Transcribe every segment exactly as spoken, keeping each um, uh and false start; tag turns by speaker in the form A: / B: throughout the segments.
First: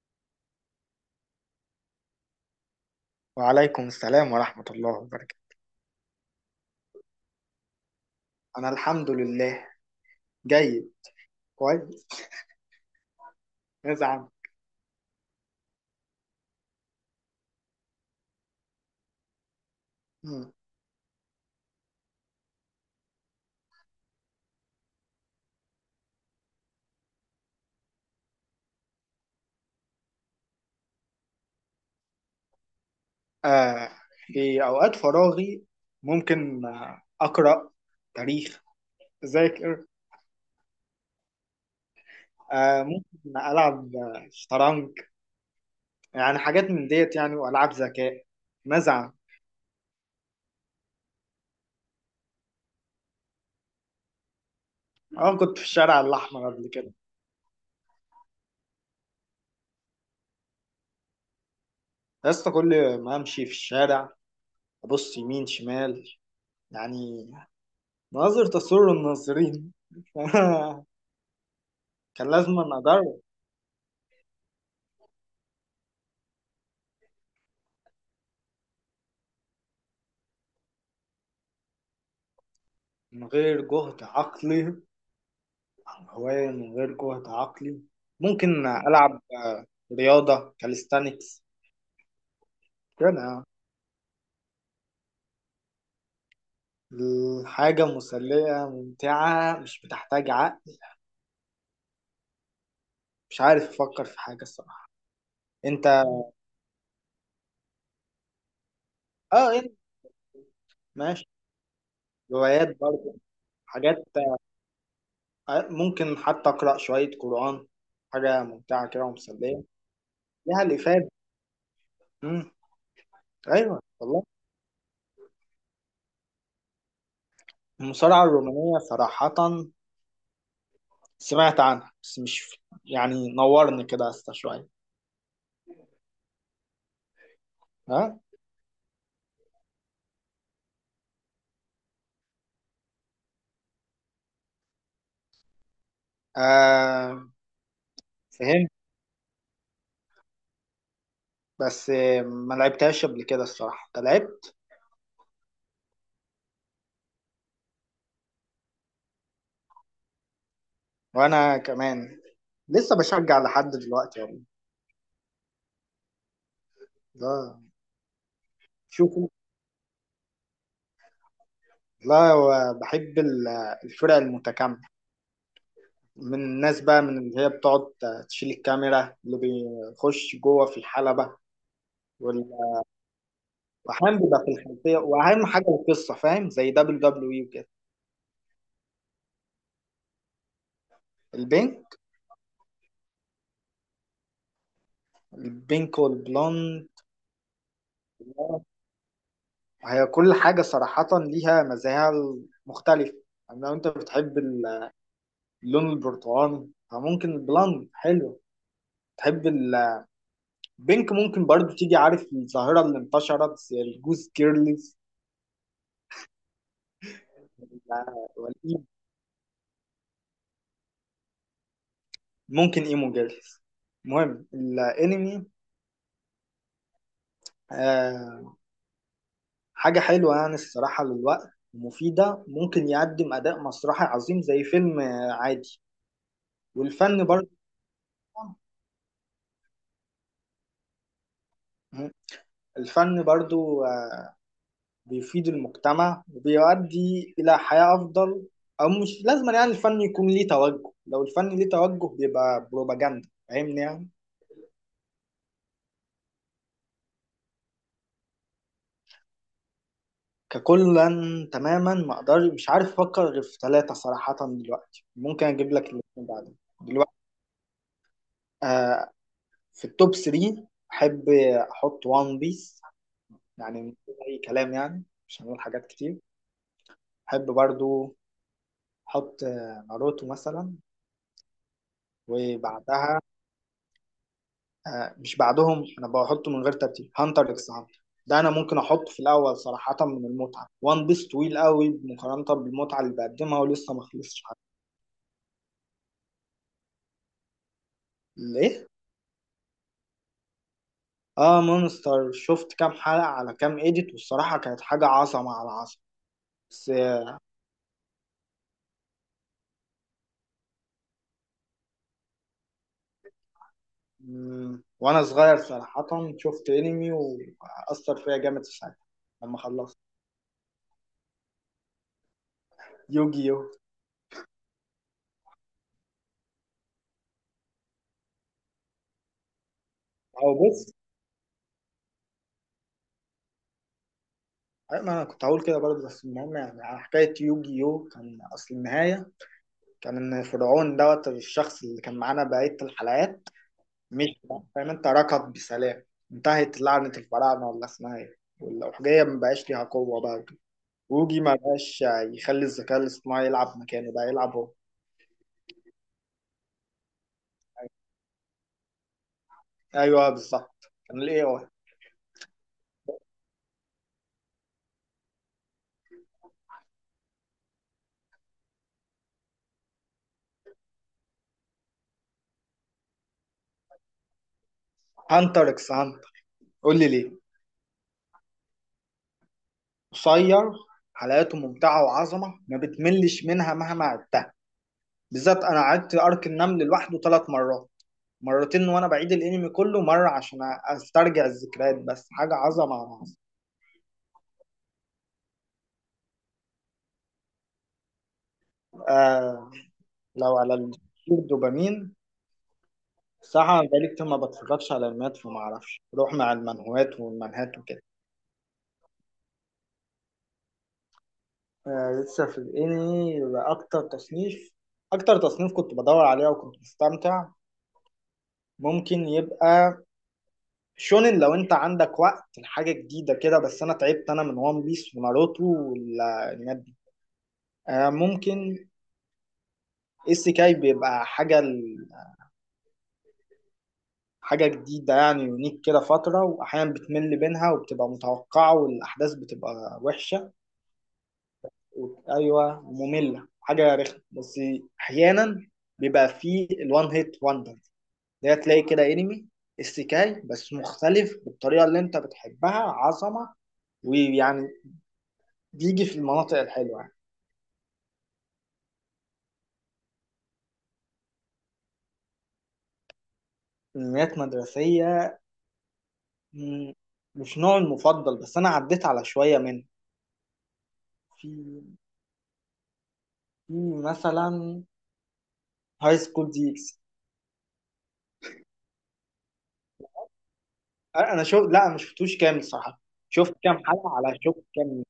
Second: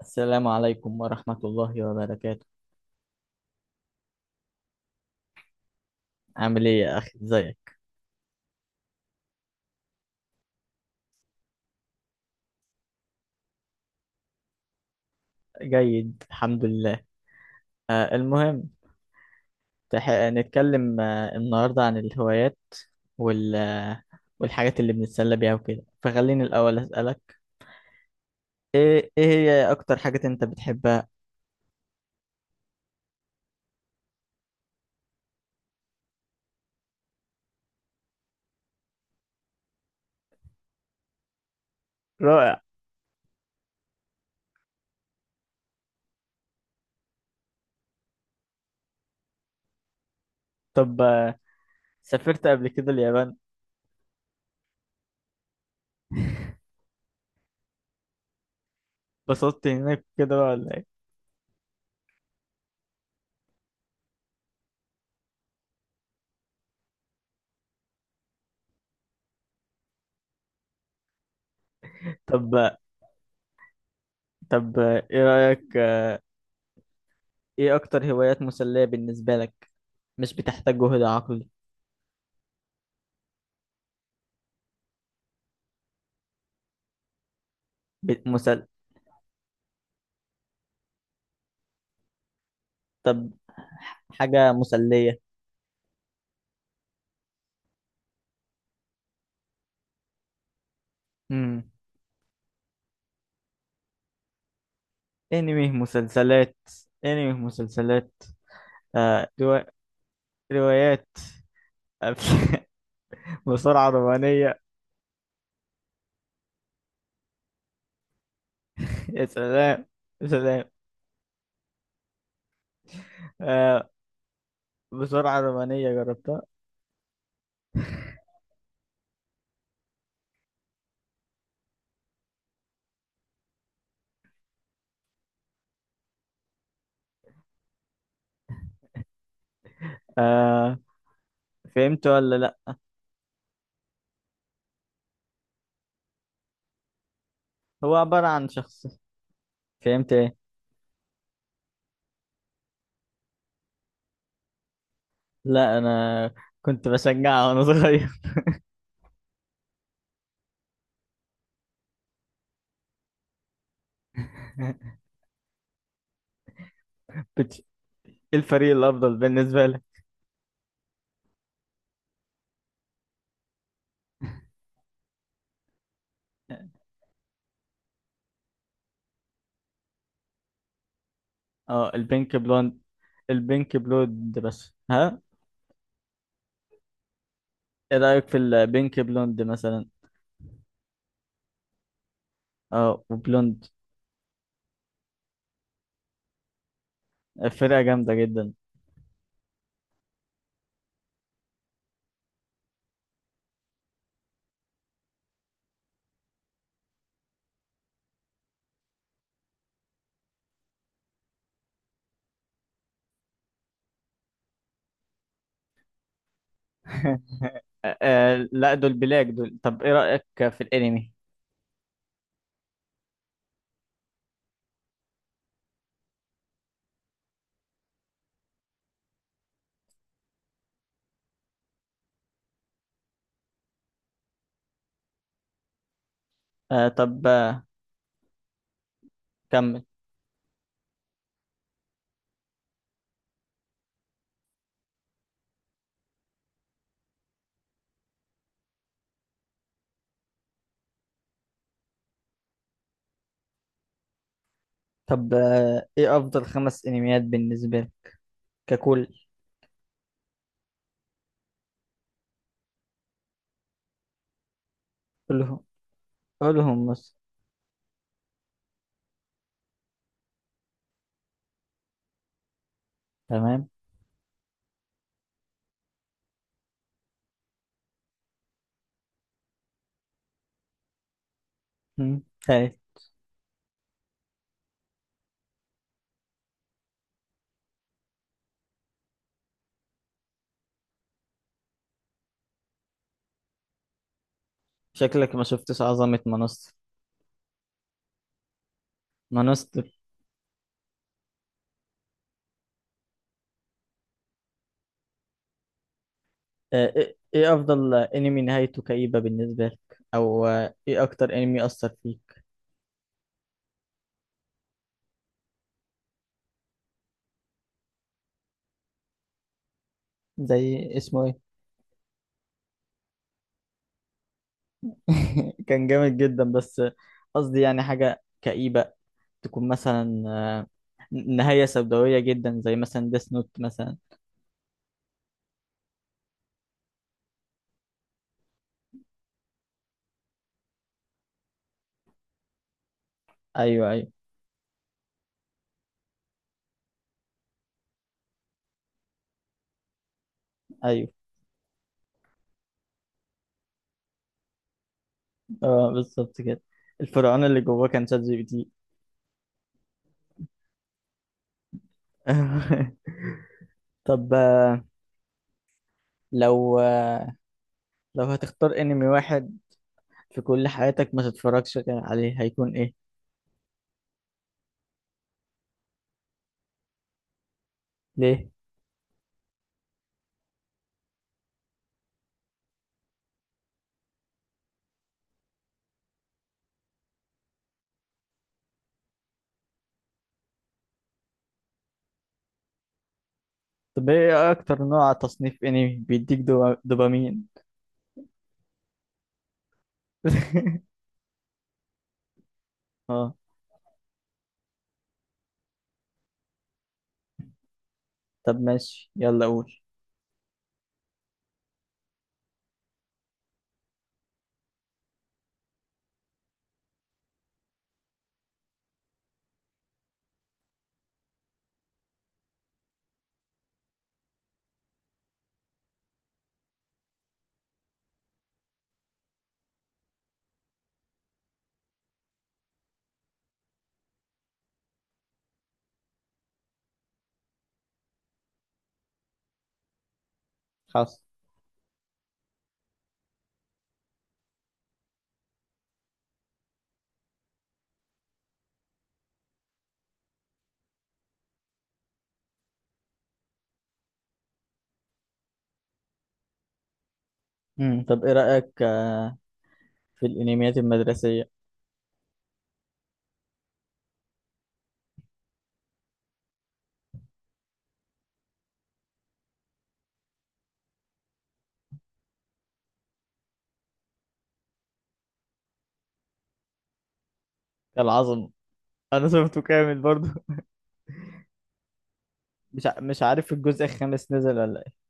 A: السلام عليكم ورحمة الله وبركاته.
B: وعليكم السلام ورحمة الله وبركاته.
A: عامل ايه يا اخي، ازيك؟
B: أنا الحمد لله. جيد. كويس. نزعم.
A: جيد الحمد لله. آه المهم، تح... نتكلم آه النهاردة عن الهوايات وال... آه، والحاجات اللي بنتسلى بيها وكده، فخليني الاول اسألك: ايه ايه هي اكتر حاجة انت بتحبها؟
B: آه في أوقات فراغي ممكن آه، أقرأ تاريخ. أذاكر.
A: رائع.
B: آه ممكن ألعب آه، شطرنج. يعني حاجات من ديت يعني، وألعاب ذكاء. نزعم.
A: طب آه سافرت قبل كده اليابان؟
B: أه، كنت في الشارع الأحمر قبل كده.
A: اتبسطت هناك كده بقى ولا ايه؟
B: بس كل ما أمشي في الشارع أبص يمين شمال، يعني مناظر تسر الناظرين. كان
A: طب
B: لازم
A: آه،
B: أدرب.
A: طب آه، ايه رأيك، آه، ايه اكتر هوايات مسلية بالنسبة لك؟ مش بتحتاج جهد عقلي؟
B: من غير جهد عقلي، هواية من غير جهد عقلي
A: ب-
B: ممكن
A: مسل...
B: ألعب آه، رياضة كاليستانكس
A: طب،
B: كده.
A: حاجة مسلية.
B: الحاجة مسلية ممتعة مش بتحتاج عقل.
A: امم
B: مش عارف أفكر في حاجة الصراحة.
A: انمي،
B: أنت.
A: مسلسلات. انمي، مسلسلات. آه
B: آه
A: روا...
B: أنت.
A: روايات.
B: ماشي.
A: أف-
B: روايات برضه.
A: بسرعة،
B: حاجات.
A: رومانية.
B: آه، ممكن حتى أقرأ شوية قرآن، حاجة ممتعة كده
A: يا
B: ومسلية،
A: سلام، يا
B: ليها
A: سلام.
B: الإفادة. مم. أيوه
A: آه
B: والله.
A: بسرعة رومانية جربتها؟
B: المصارعة الرومانية صراحة سمعت عنها، بس مش يعني نورني كده استا شوية. ها.
A: آه فهمت ولا لا؟
B: آه.
A: هو عبارة عن
B: فهمت.
A: شخص. فهمت ايه؟
B: بس آه، ما لعبتهاش قبل كده الصراحة. انت لعبت؟
A: لا، انا كنت بشجعها وانا صغير.
B: وانا كمان لسه بشجع لحد دلوقتي والله. لا.
A: بت... إيه الفريق الافضل
B: شوفوا.
A: بالنسبة لك؟
B: لا، هو بحب ال- الفرق المتكاملة من الناس بقى، من اللي هي بتقعد تشيل الكاميرا اللي بيخش جوه في الحلبة
A: اه، البينك
B: وال-
A: بلوند. البينك
B: واحيانا
A: بلود،
B: بيبقى في
A: بس
B: الخلفية،
A: ها.
B: واهم حاجة القصة، فاهم زي دبليو دبليو اي وكده.
A: ايه رأيك في البينك بلوند مثلا؟
B: البينك.
A: اه، وبلوند.
B: البينك والبلوند.
A: فرقة جامدة جدا.
B: هي كل حاجة صراحة ليها مزاياها المختلفة. يعني لو انت بتحب ال- اللون البرتقاني فممكن البلاند حلو. تحب البينك، ممكن برضو تيجي، عارف الظاهرة اللي انتشرت زي الجوز كيرلز وال-
A: آه لا،
B: والإيم-
A: دول بلاك دول. طب ايه رأيك في الانمي؟
B: ممكن ايمو جيرلز. المهم الانمي. آه حاجة حلوة يعني الصراحة، للوقت مفيدة، ممكن يقدم أداء مسرحي عظيم زي فيلم آه، عادي.
A: آه
B: والفن
A: طب
B: برضو.
A: آه كمل.
B: الفن برضو آه، بيفيد المجتمع وبيؤدي إلى حياة أفضل. أو مش لازم يعني الفن يكون ليه توجه، لو الفن ليه توجه بيبقى بروباجندا، فاهمني يعني.
A: طب، آه ايه افضل خمس انميات بالنسبة لك ككل؟
B: ككلا تماما ما أقدر، مش عارف أفكر غير في ثلاثة صراحة دلوقتي، ممكن
A: كلهم،
B: أجيب لك الاثنين بعدين.
A: كلهم
B: دلوقتي،
A: مصر.
B: آه في التوب ثري أحب أحط وان بيس،
A: تمام.
B: يعني من غير أي كلام يعني، مش هنقول حاجات كتير. أحب برضو أحط آه، ناروتو مثلا.
A: مم. خير.
B: وبعدها آه، مش بعدهم، انا بحطه من غير ترتيب، هانتر اكس هانتر. ده انا ممكن احطه في الاول صراحه من المتعه. وان بيس طويل قوي مقارنه بالمتعه اللي بقدمها ولسه ما خلصش حاجه.
A: شكلك ما شفتش عظمة مانستر.
B: ليه؟
A: مانستر.
B: اه مونستر، شفت كام حلقه على كام ايديت، والصراحه كانت حاجه عظمه على عظمه. بس
A: آه ايه
B: آه،
A: إيه افضل انمي نهايته كئيبة بالنسبة لك، او آه ايه اكتر انمي اثر فيك؟
B: مم، وانا صغير صراحه شفت انمي واثر فيا جامد في ساعتها لما خلصت.
A: زي اسمه.
B: يوجي يو.
A: كان جامد جدا، بس قصدي يعني حاجة كئيبة، تكون مثلا
B: او
A: آه،
B: بص.
A: نهاية سوداوية جدا، زي مثلا ديس نوت مثلا.
B: أيوة، ما انا كنت هقول كده برضه. بس المهم يعني، على حكايه يوجي يو، كان اصل النهايه كان فرعون دوت، الشخص اللي كان معانا بقية الحلقات،
A: ايوه، ايوه،
B: مش فاهم، انت ركض بسلام، انتهت لعنة الفراعنة ولا اسمها ايه، والأحجية ما بقاش ليها قوة بقى وكده.
A: ايوه.
B: ووجي ما بقاش يخلي الذكاء الاصطناعي يلعب مكانه، بقى يلعب هو.
A: اه، بالظبط كده. الفرعون اللي جواه كان شات جي بي تي.
B: ايوه بالظبط، كان الاي اي.
A: طب، آه، لو آه، لو هتختار انمي واحد في كل حياتك ما تتفرجش عليه، هيكون ايه؟
B: هانتر اكس هانتر. قول لي ليه.
A: ليه؟
B: قصير، حلقاته ممتعة وعظمة، ما بتملش منها مهما عدتها. بالذات انا عدت ارك النمل لوحده ثلاث مرات، مرتين وانا بعيد الانمي كله مره، عشان استرجع الذكريات، بس حاجه عظمه على عظمه.
A: طب ايه اكتر نوع تصنيف انمي بيديك دو- دوبامين؟
B: آه. لو على الدوبامين،
A: اه.
B: صراحه بقالي كتير ما بتفرجش على المات، فما اعرفش، بروح مع المنهوات والمنهات وكده.
A: طب ماشي، يلا قول.
B: آه، لسه في الانمي. اكتر تصنيف، اكتر تصنيف كنت بدور عليها وكنت بستمتع ممكن يبقى شونن، لو انت عندك وقت لحاجه جديده كده، بس انا تعبت انا من وان بيس وناروتو والانميات دي. آه ممكن السيكاي بيبقى حاجة ال- حاجة جديدة يعني، يونيك كده فترة، وأحيانا بتمل بينها وبتبقى متوقعة والأحداث بتبقى وحشة
A: حصل.
B: و... أيوة، مملة حاجة رخمة، بس أحيانا بيبقى فيه الوان هيت وندر. ده تلاقي كده أنمي استيكاي بس مختلف بالطريقة اللي أنت بتحبها، عظمة، ويعني بيجي في المناطق الحلوة يعني.
A: مم. طب ايه رأيك آه، في الانميات المدرسية؟
B: أنميات مدرسية. مم، مش نوعي المفضل، بس أنا عديت على شوية منه. في. في. مثلا هاي سكول دي إكس.
A: العظم؟ انا شفته كامل برضو.
B: انا أنا شوف، لا، أنا ما شفتوش كامل
A: مش
B: الصراحه.
A: ع- مش عارف
B: شفت كام
A: الجزء
B: حلقه،
A: الخامس
B: على شوف
A: نزل ولا
B: كام.
A: ايه.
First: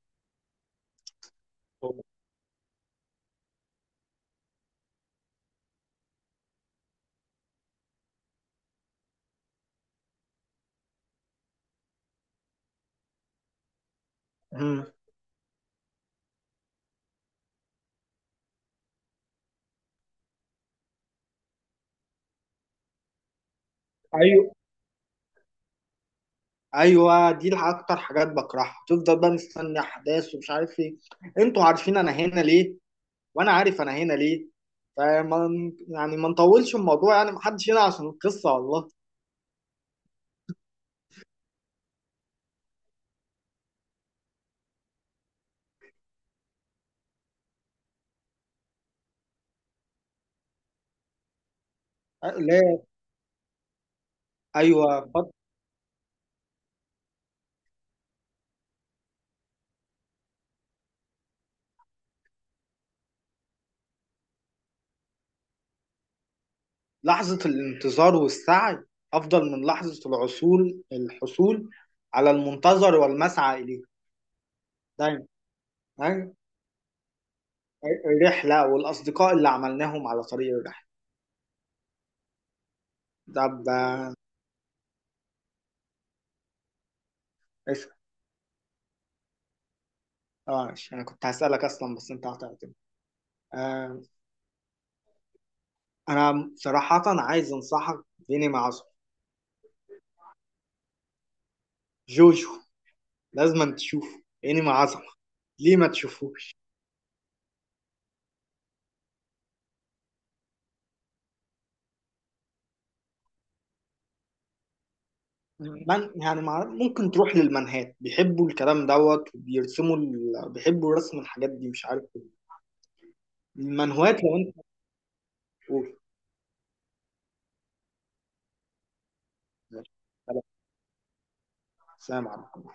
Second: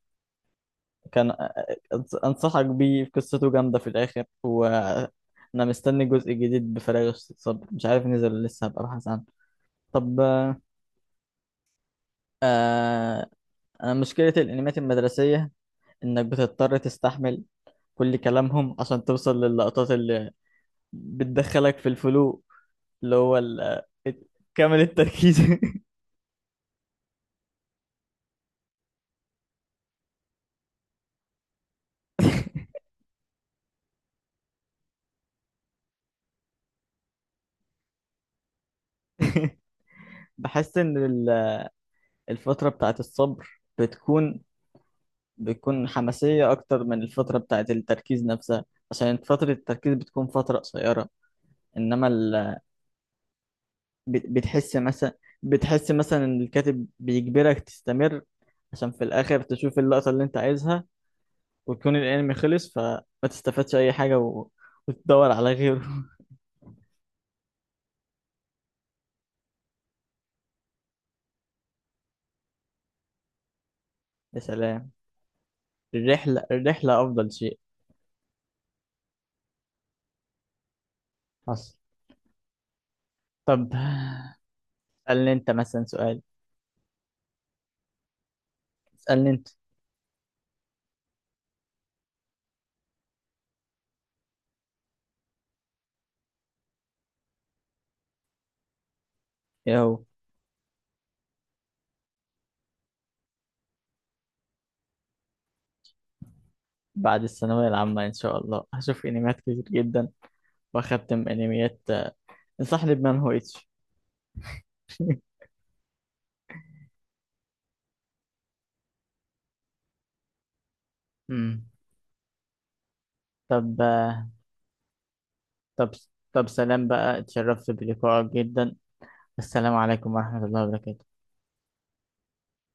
A: كان آه، أنص- انصحك بيه، قصته جامدة في الاخر، وانا مستني جزء جديد بفراغ الصبر، مش عارف نزل ولا لسه هبقى ابحث عنه. طب آه آه، أنا مشكلة الانميات
B: مم.
A: المدرسية انك بتضطر تستحمل كل كلامهم عشان توصل للقطات اللي بتدخلك في الفلو، اللي هو ال- آه،
B: ايوه
A: كامل التركيز.
B: ايوه، دي الح- اكتر حاجات بكرهها، تفضل بقى مستني احداث ومش عارف ايه. انتوا عارفين انا هنا ليه، وانا عارف انا هنا ليه، فما يعني ما نطولش الموضوع يعني، محدش هنا عشان القصه والله.
A: بحس ان ال- الفترة بتاعت الصبر بتكون بتكون حماسية اكتر من الفترة بتاعت التركيز نفسها، عشان فترة التركيز بتكون فترة قصيرة، انما
B: أ-
A: ال...
B: لا.
A: بت- بتحس
B: ايوه
A: مثلا
B: فت-
A: بتحس مثلا ان الكاتب بيجبرك تستمر عشان في الاخر تشوف اللقطة اللي انت عايزها، ويكون الانمي خلص فما تستفادش اي حاجة و... وتدور على غيره.
B: لحظه الانتظار والسعي افضل من لحظه العصول الحصول على المنتظر والمسعى اليه.
A: يا سلام.
B: دايما.
A: الرحلة، الرحلة افضل شيء.
B: الرحلة والأصدقاء اللي عملناهم على طريق الرحلة.
A: حصل.
B: ده ب-
A: طب اسألني انت مثلا سؤال.
B: اسأل.
A: اسألني انت.
B: اه ماشي، أنا كنت هسألك أصلا بس أنت هتعتمد. آه أنا صراحة عايز أنصحك بإنمي عظمة،
A: ايه هو؟
B: جوجو. لازم تشوفه، إنمي عظمة، ليه ما تشوفوش؟
A: بعد الثانوية العامة إن شاء الله هشوف أنميات كتير جدا وأختم أنميات. انصحني بمان هو إتش.
B: من يعني مع... ممكن تروح للمنهات، بيحبوا الكلام دوت وبيرسموا ال... بيحبوا رسم الحاجات
A: امم
B: دي، مش عارف ليه.
A: طب
B: المنهوات،
A: آه،
B: لو أنت
A: طب
B: قول.
A: طب سلام بقى، اتشرفت بلقائك جدا. السلام
B: ماشي.
A: عليكم
B: سلام.
A: ورحمة الله وبركاته.
B: سلام عليكم.